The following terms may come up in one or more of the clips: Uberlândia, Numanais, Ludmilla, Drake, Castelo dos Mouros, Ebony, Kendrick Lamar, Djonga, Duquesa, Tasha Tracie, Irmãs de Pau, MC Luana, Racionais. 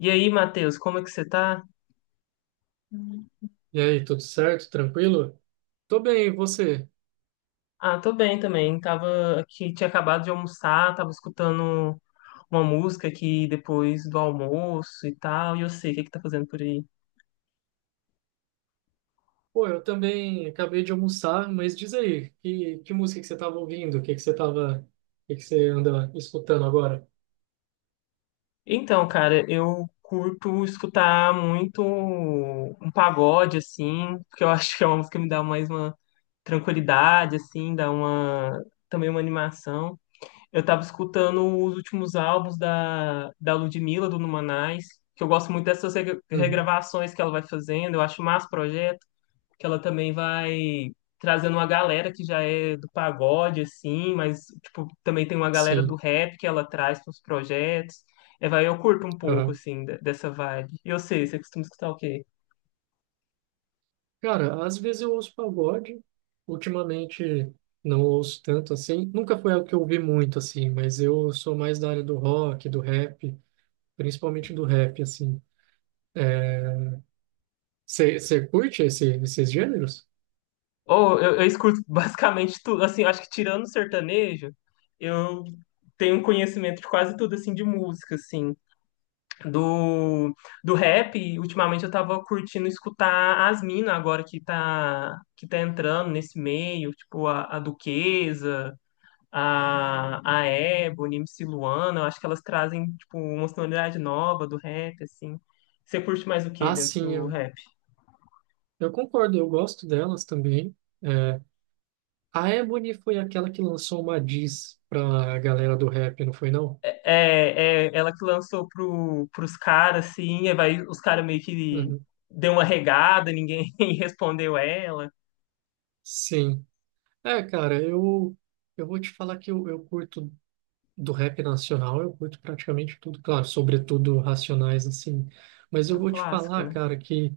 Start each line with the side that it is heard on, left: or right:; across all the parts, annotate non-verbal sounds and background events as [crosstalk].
left: E aí, Matheus, como é que você tá?
right: E aí, tudo certo? Tranquilo? Tô bem, e você?
left: Ah, tô bem também. Tava aqui, tinha acabado de almoçar, tava escutando uma música aqui depois do almoço e tal. E eu sei o que que tá fazendo por aí.
right: Pô, eu também acabei de almoçar, mas diz aí, que música que você tava ouvindo? O que que você tava, o que que você anda escutando agora?
left: Então, cara, eu curto escutar muito um pagode assim, porque eu [laughs] acho que é uma música que me dá mais uma tranquilidade assim, dá uma também uma animação. Eu tava escutando os últimos álbuns da Ludmilla, do Numanais, que eu gosto muito dessas
right: Uhum.
left: regravações que ela vai fazendo, eu acho massa o projeto, que ela também vai trazendo uma galera que já é do pagode, assim, mas, tipo, também tem uma galera do
right: Sim.
left: rap que ela traz para os projetos. É, vai, eu curto um pouco,
right: Aham.
left: assim, dessa vibe. E eu sei, você costuma escutar o quê?
right: Cara, às vezes eu ouço pagode, ultimamente não ouço tanto assim. Nunca foi algo que eu ouvi muito assim, mas eu sou mais da área do rock, do rap, principalmente do rap, assim. Você curte esses gêneros?
left: Eu escuto [laughs] basicamente tudo, assim, acho que tirando o sertanejo, eu tenho um conhecimento de quase tudo, assim, de música, assim, do, do rap. E ultimamente eu tava curtindo escutar as minas agora que tá entrando nesse meio, tipo a Duquesa, a Ebony, MC Luana. Eu acho que elas trazem tipo, uma sonoridade nova do rap, assim. Você curte mais o que
right: Ah,
left: dentro
right: sim,
left: do rap?
right: eu concordo, eu gosto delas também. A Ebony foi aquela que lançou uma diss pra galera do rap, não foi não?
left: É, é ela que lançou pros caras, assim, aí vai, os caras meio que
right: Uhum.
left: deu uma regada, ninguém [laughs] respondeu ela.
right: Sim. É, cara, eu vou te falar que eu curto do rap nacional, eu curto praticamente tudo, claro, sobretudo Racionais, assim. Mas
left: É
right: eu
left: um
right: vou te
left: clássico,
right: falar,
left: né?
right: cara, que...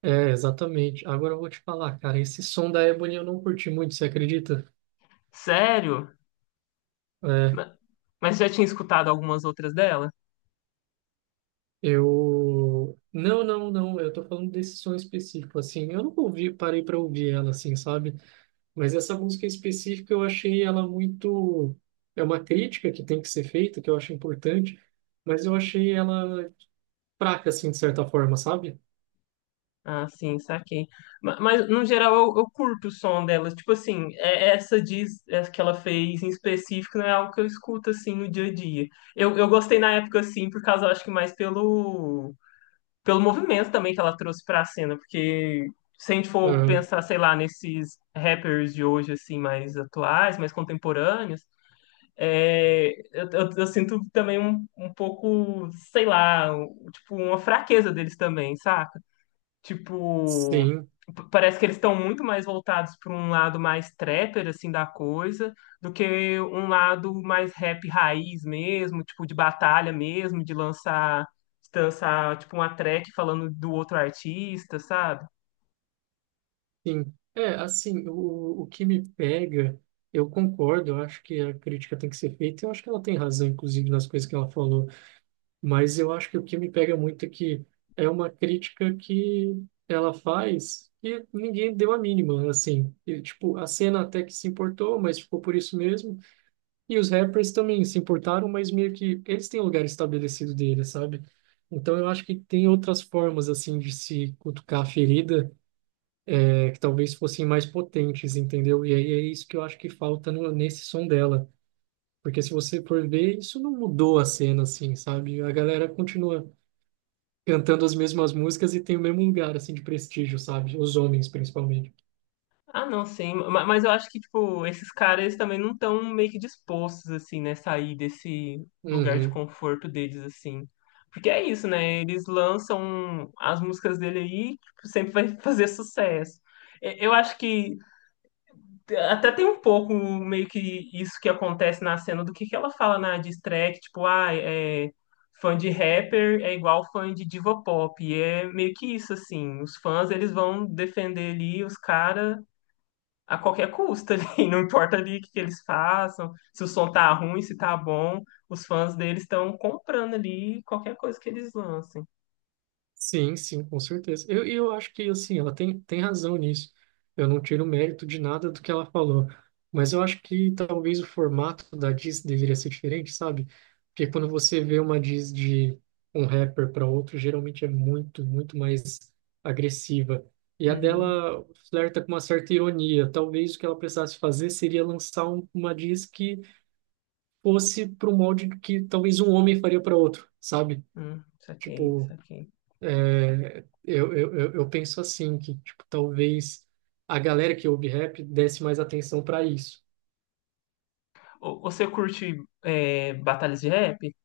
right: É, exatamente. Agora eu vou te falar, cara, esse som da Ebony eu não curti muito, você acredita?
left: Sério?
right: É,
left: Ma- Mas já tinha escutado algumas outras dela?
right: eu... Não, não, não, eu tô falando desse som específico, assim. Eu nunca ouvi, parei pra ouvir ela, assim, sabe? Mas essa música em específico eu achei ela muito. É uma crítica que tem que ser feita, que eu acho importante, mas eu achei ela fraca, assim, de certa forma, sabe?
left: Ah, sim, saquei. Mas, no geral, eu curto o som delas. Tipo assim, essa diz, essa que ela fez em específico não é algo que eu escuto, assim, no dia a dia. Eu gostei na época, assim, por causa, eu acho que mais pelo, pelo movimento também que ela trouxe pra cena. Porque se a gente for
right: Ah,
left: pensar, sei lá, nesses rappers de hoje, assim, mais atuais, mais contemporâneos, é, eu sinto também um pouco, sei lá, tipo, uma fraqueza deles também, saca? Tipo,
right: sim,
left: parece que eles estão muito mais voltados para um lado mais trapper, assim, da coisa, do que um lado mais rap raiz mesmo, tipo, de batalha mesmo, de lançar, tipo, uma track falando do outro artista, sabe?
right: sim. É, assim, o que me pega, eu concordo, eu acho que a crítica tem que ser feita, eu acho que ela tem razão, inclusive, nas coisas que ela falou. Mas eu acho que o que me pega muito é que é uma crítica que ela faz e ninguém deu a mínima, assim. E, tipo, a cena até que se importou, mas ficou por isso mesmo. E os rappers também se importaram, mas meio que eles têm o lugar estabelecido deles, sabe? Então eu acho que tem outras formas, assim, de se cutucar a ferida, é, que talvez fossem mais potentes, entendeu? E aí é isso que eu acho que falta no, nesse som dela. Porque se você for ver, isso não mudou a cena, assim, sabe? A galera continua cantando as mesmas músicas e tem o mesmo lugar, assim, de prestígio, sabe? Os homens, principalmente.
left: Ah, não, sim. Mas eu acho que, tipo, esses caras eles também não estão meio que dispostos, assim, né? Sair desse lugar de
right: Uhum.
left: conforto deles, assim. Porque é isso, né? Eles lançam as músicas dele aí, tipo, sempre vai fazer sucesso. Eu acho que até tem um pouco meio que isso que acontece na cena do que ela fala na diss track, tipo, ah, é. Fã de rapper é igual fã de diva pop. E é meio que isso, assim. Os fãs, eles vão defender ali os caras a qualquer custo ali, [laughs] não importa ali o que que eles façam, se o som tá ruim, se tá bom, os fãs deles estão comprando ali qualquer coisa que eles lancem.
right: Sim, sim, com certeza. Eu, e eu acho que, assim, ela tem razão nisso. Eu não tiro mérito de nada do que ela falou. Mas eu acho que talvez o formato da diss deveria ser diferente, sabe? Porque quando você vê uma diss de um rapper para outro, geralmente é muito, muito mais agressiva. E a
left: Uhum,
right: dela flerta com uma certa ironia. Talvez o que ela precisasse fazer seria lançar uma diss que fosse para um molde que talvez um homem faria para outro, sabe?
left: uhum, saquei,
right: Tipo,
left: saquei.
right: eu penso assim, que tipo, talvez a galera que ouve rap desse mais atenção para isso.
left: Ô, você curte é, batalhas de rap?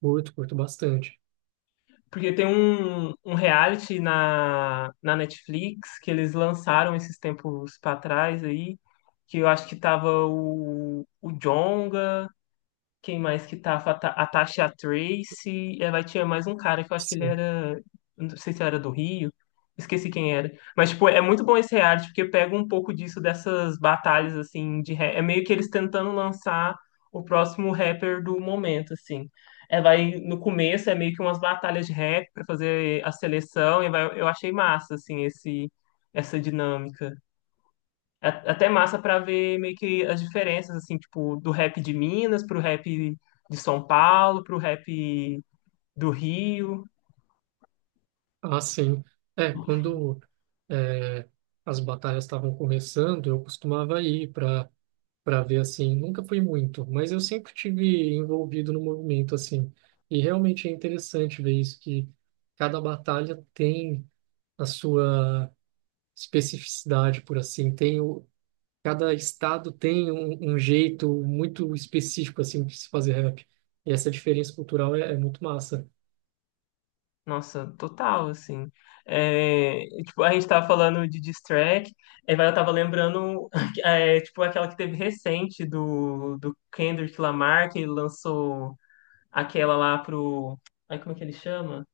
right: Curto, curto bastante.
left: Porque tem um reality na Netflix que eles lançaram esses tempos pra trás aí, que eu acho que tava o Djonga, quem mais que tava? A a Tasha Tracie. É, vai tinha mais um cara que eu acho que ele
right: Sim.
left: era. Não sei se era do Rio. Esqueci quem era. Mas, tipo, é muito bom esse reality, porque pega um pouco disso dessas batalhas, assim, de rap. É meio que eles tentando lançar o próximo rapper do momento, assim. É, vai, no começo é meio que umas batalhas de rap pra fazer a seleção, e vai, eu achei massa, assim, essa dinâmica. É até massa pra ver meio que as diferenças, assim, tipo, do rap de Minas pro rap de São Paulo, pro rap do Rio.
right: Ah, sim. É, quando é, as batalhas estavam começando, eu costumava ir para ver assim. Nunca fui muito, mas eu sempre tive envolvido no movimento assim. E realmente é interessante ver isso, que cada batalha tem a sua especificidade, por assim, tem o, cada estado tem um, um jeito muito específico assim de se fazer rap. E essa diferença cultural é, é muito massa
left: Nossa, total, assim. É, e, tipo, a gente tava falando de diss track, eu tava lembrando, [laughs] é, tipo, aquela que teve recente do Kendrick Lamar, que lançou aquela lá pro... Ai, como é que ele chama?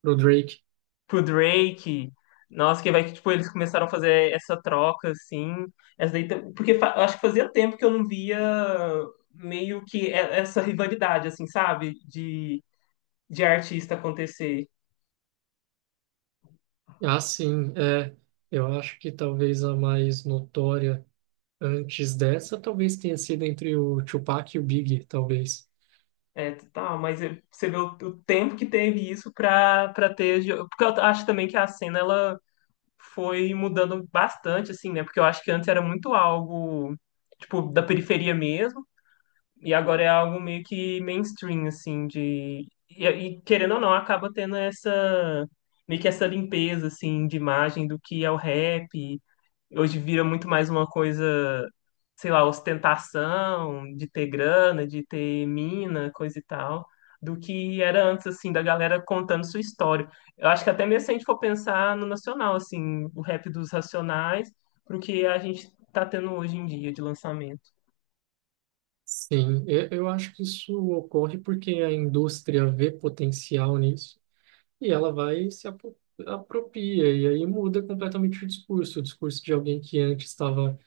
right: pro Drake.
left: Pro Drake. Nossa, que vai que tipo, eles começaram a fazer essa troca, assim. Essa daí, porque acho que fazia tempo que eu não via meio que essa rivalidade, assim, sabe? De artista acontecer.
right: Ah, sim, é. Eu acho que talvez a mais notória antes dessa talvez tenha sido entre o Tupac e o Big, talvez.
left: É, tá, mas você vê o tempo que teve isso pra ter. Porque eu acho também que a cena ela foi mudando bastante, assim, né? Porque eu acho que antes era muito algo, tipo, da periferia mesmo. E agora é algo meio que mainstream, assim, de. E, querendo ou não, acaba tendo essa. Meio que essa limpeza, assim, de imagem do que é o rap. Hoje vira muito mais uma coisa, sei lá, ostentação, de ter grana, de ter mina, coisa e tal, do que era antes, assim, da galera contando sua história. Eu acho que até mesmo se a gente for pensar no nacional, assim, o rap dos Racionais, pro que a gente tá tendo hoje em dia de lançamento.
right: Sim, eu acho que isso ocorre porque a indústria vê potencial nisso e ela vai se apo- apropria, e aí muda completamente o discurso de alguém que antes estava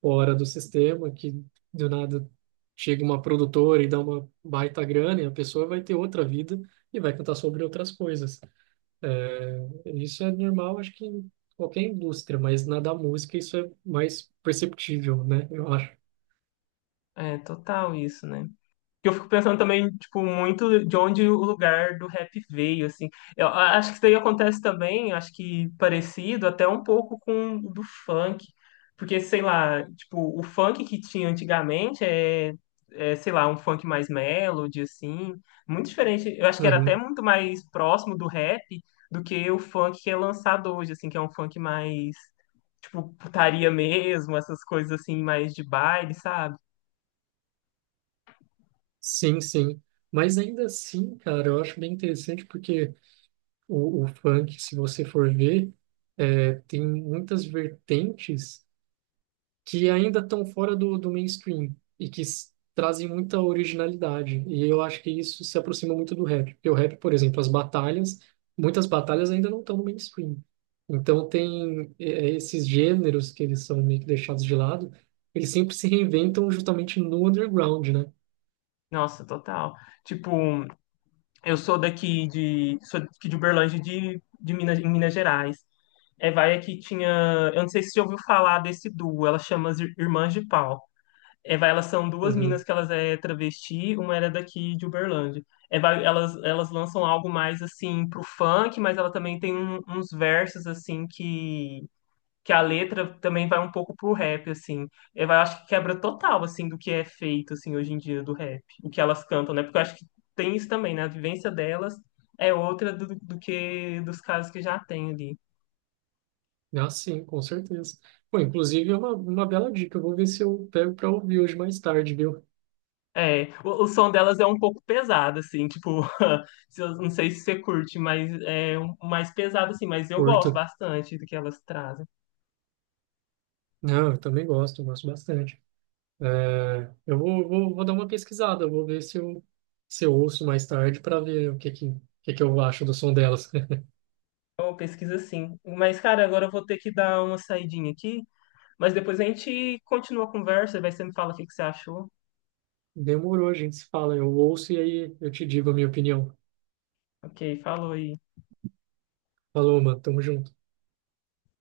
right: fora do sistema, que do nada chega uma produtora e dá uma baita grana, e a pessoa vai ter outra vida e vai cantar sobre outras coisas. É, isso é normal, acho que em qualquer indústria, mas na da música isso é mais perceptível, né? Eu acho.
left: É total isso, né? Que eu fico pensando também, tipo, muito de onde o lugar do rap veio, assim. Eu acho que isso daí acontece também, acho que parecido até um pouco com o do funk. Porque, sei lá, tipo, o funk que tinha antigamente é, sei lá, um funk mais melody, assim. Muito diferente. Eu acho que era até
right: Uhum.
left: muito mais próximo do rap do que o funk que é lançado hoje, assim, que é um funk mais, tipo, putaria mesmo, essas coisas assim, mais de baile, sabe?
right: Sim, sim. Mas ainda assim, cara, eu acho bem interessante porque o funk, se você for ver, tem muitas vertentes que ainda estão fora do mainstream e que trazem muita originalidade. E eu acho que isso se aproxima muito do rap. Porque o rap, por exemplo, as batalhas, muitas batalhas ainda não estão no mainstream. Então tem esses gêneros que eles são meio que deixados de lado, eles sempre se reinventam justamente no underground, né?
left: Nossa, total. Tipo. Eu sou daqui de Uberlândia, de Minas, em Minas Gerais. Evaia que tinha, eu não sei se você ouviu falar desse duo, ela chama as Irmãs de Pau. Evaia, elas são duas minas
right: Uhum.
left: que elas é travesti, uma era daqui de Uberlândia. Evaia, elas lançam algo mais assim pro funk, mas ela também tem uns versos assim que a letra também vai um pouco pro rap, assim. Eu acho que quebra total, assim, do que é feito, assim, hoje em dia do rap. O que elas cantam, né? Porque eu acho que tem isso também, né? A vivência delas é outra do que dos casos que já tem ali.
right: Ah, sim, com certeza. Pô, inclusive é uma bela dica. Eu vou ver se eu pego para ouvir hoje mais tarde, viu?
left: É, o som delas é um pouco pesado, assim, tipo, [laughs] se eu- não sei se você curte, mas mais pesado, assim, mas eu gosto
right: Curto.
left: bastante do que elas trazem.
right: Não, eu também gosto, eu gosto bastante. É, vou dar uma pesquisada, eu vou ver se eu, se eu ouço mais tarde para ver o que que eu acho do som delas. [laughs]
left: É uma pesquisa, sim. Mas, cara, agora eu vou ter que dar uma saidinha aqui, mas depois a gente continua a conversa, vai você me fala o que que você achou.
right: Demorou, a gente se fala, eu ouço e aí eu te digo a minha opinião.
left: Ok, falou aí.
right: Falou, mano, tamo junto.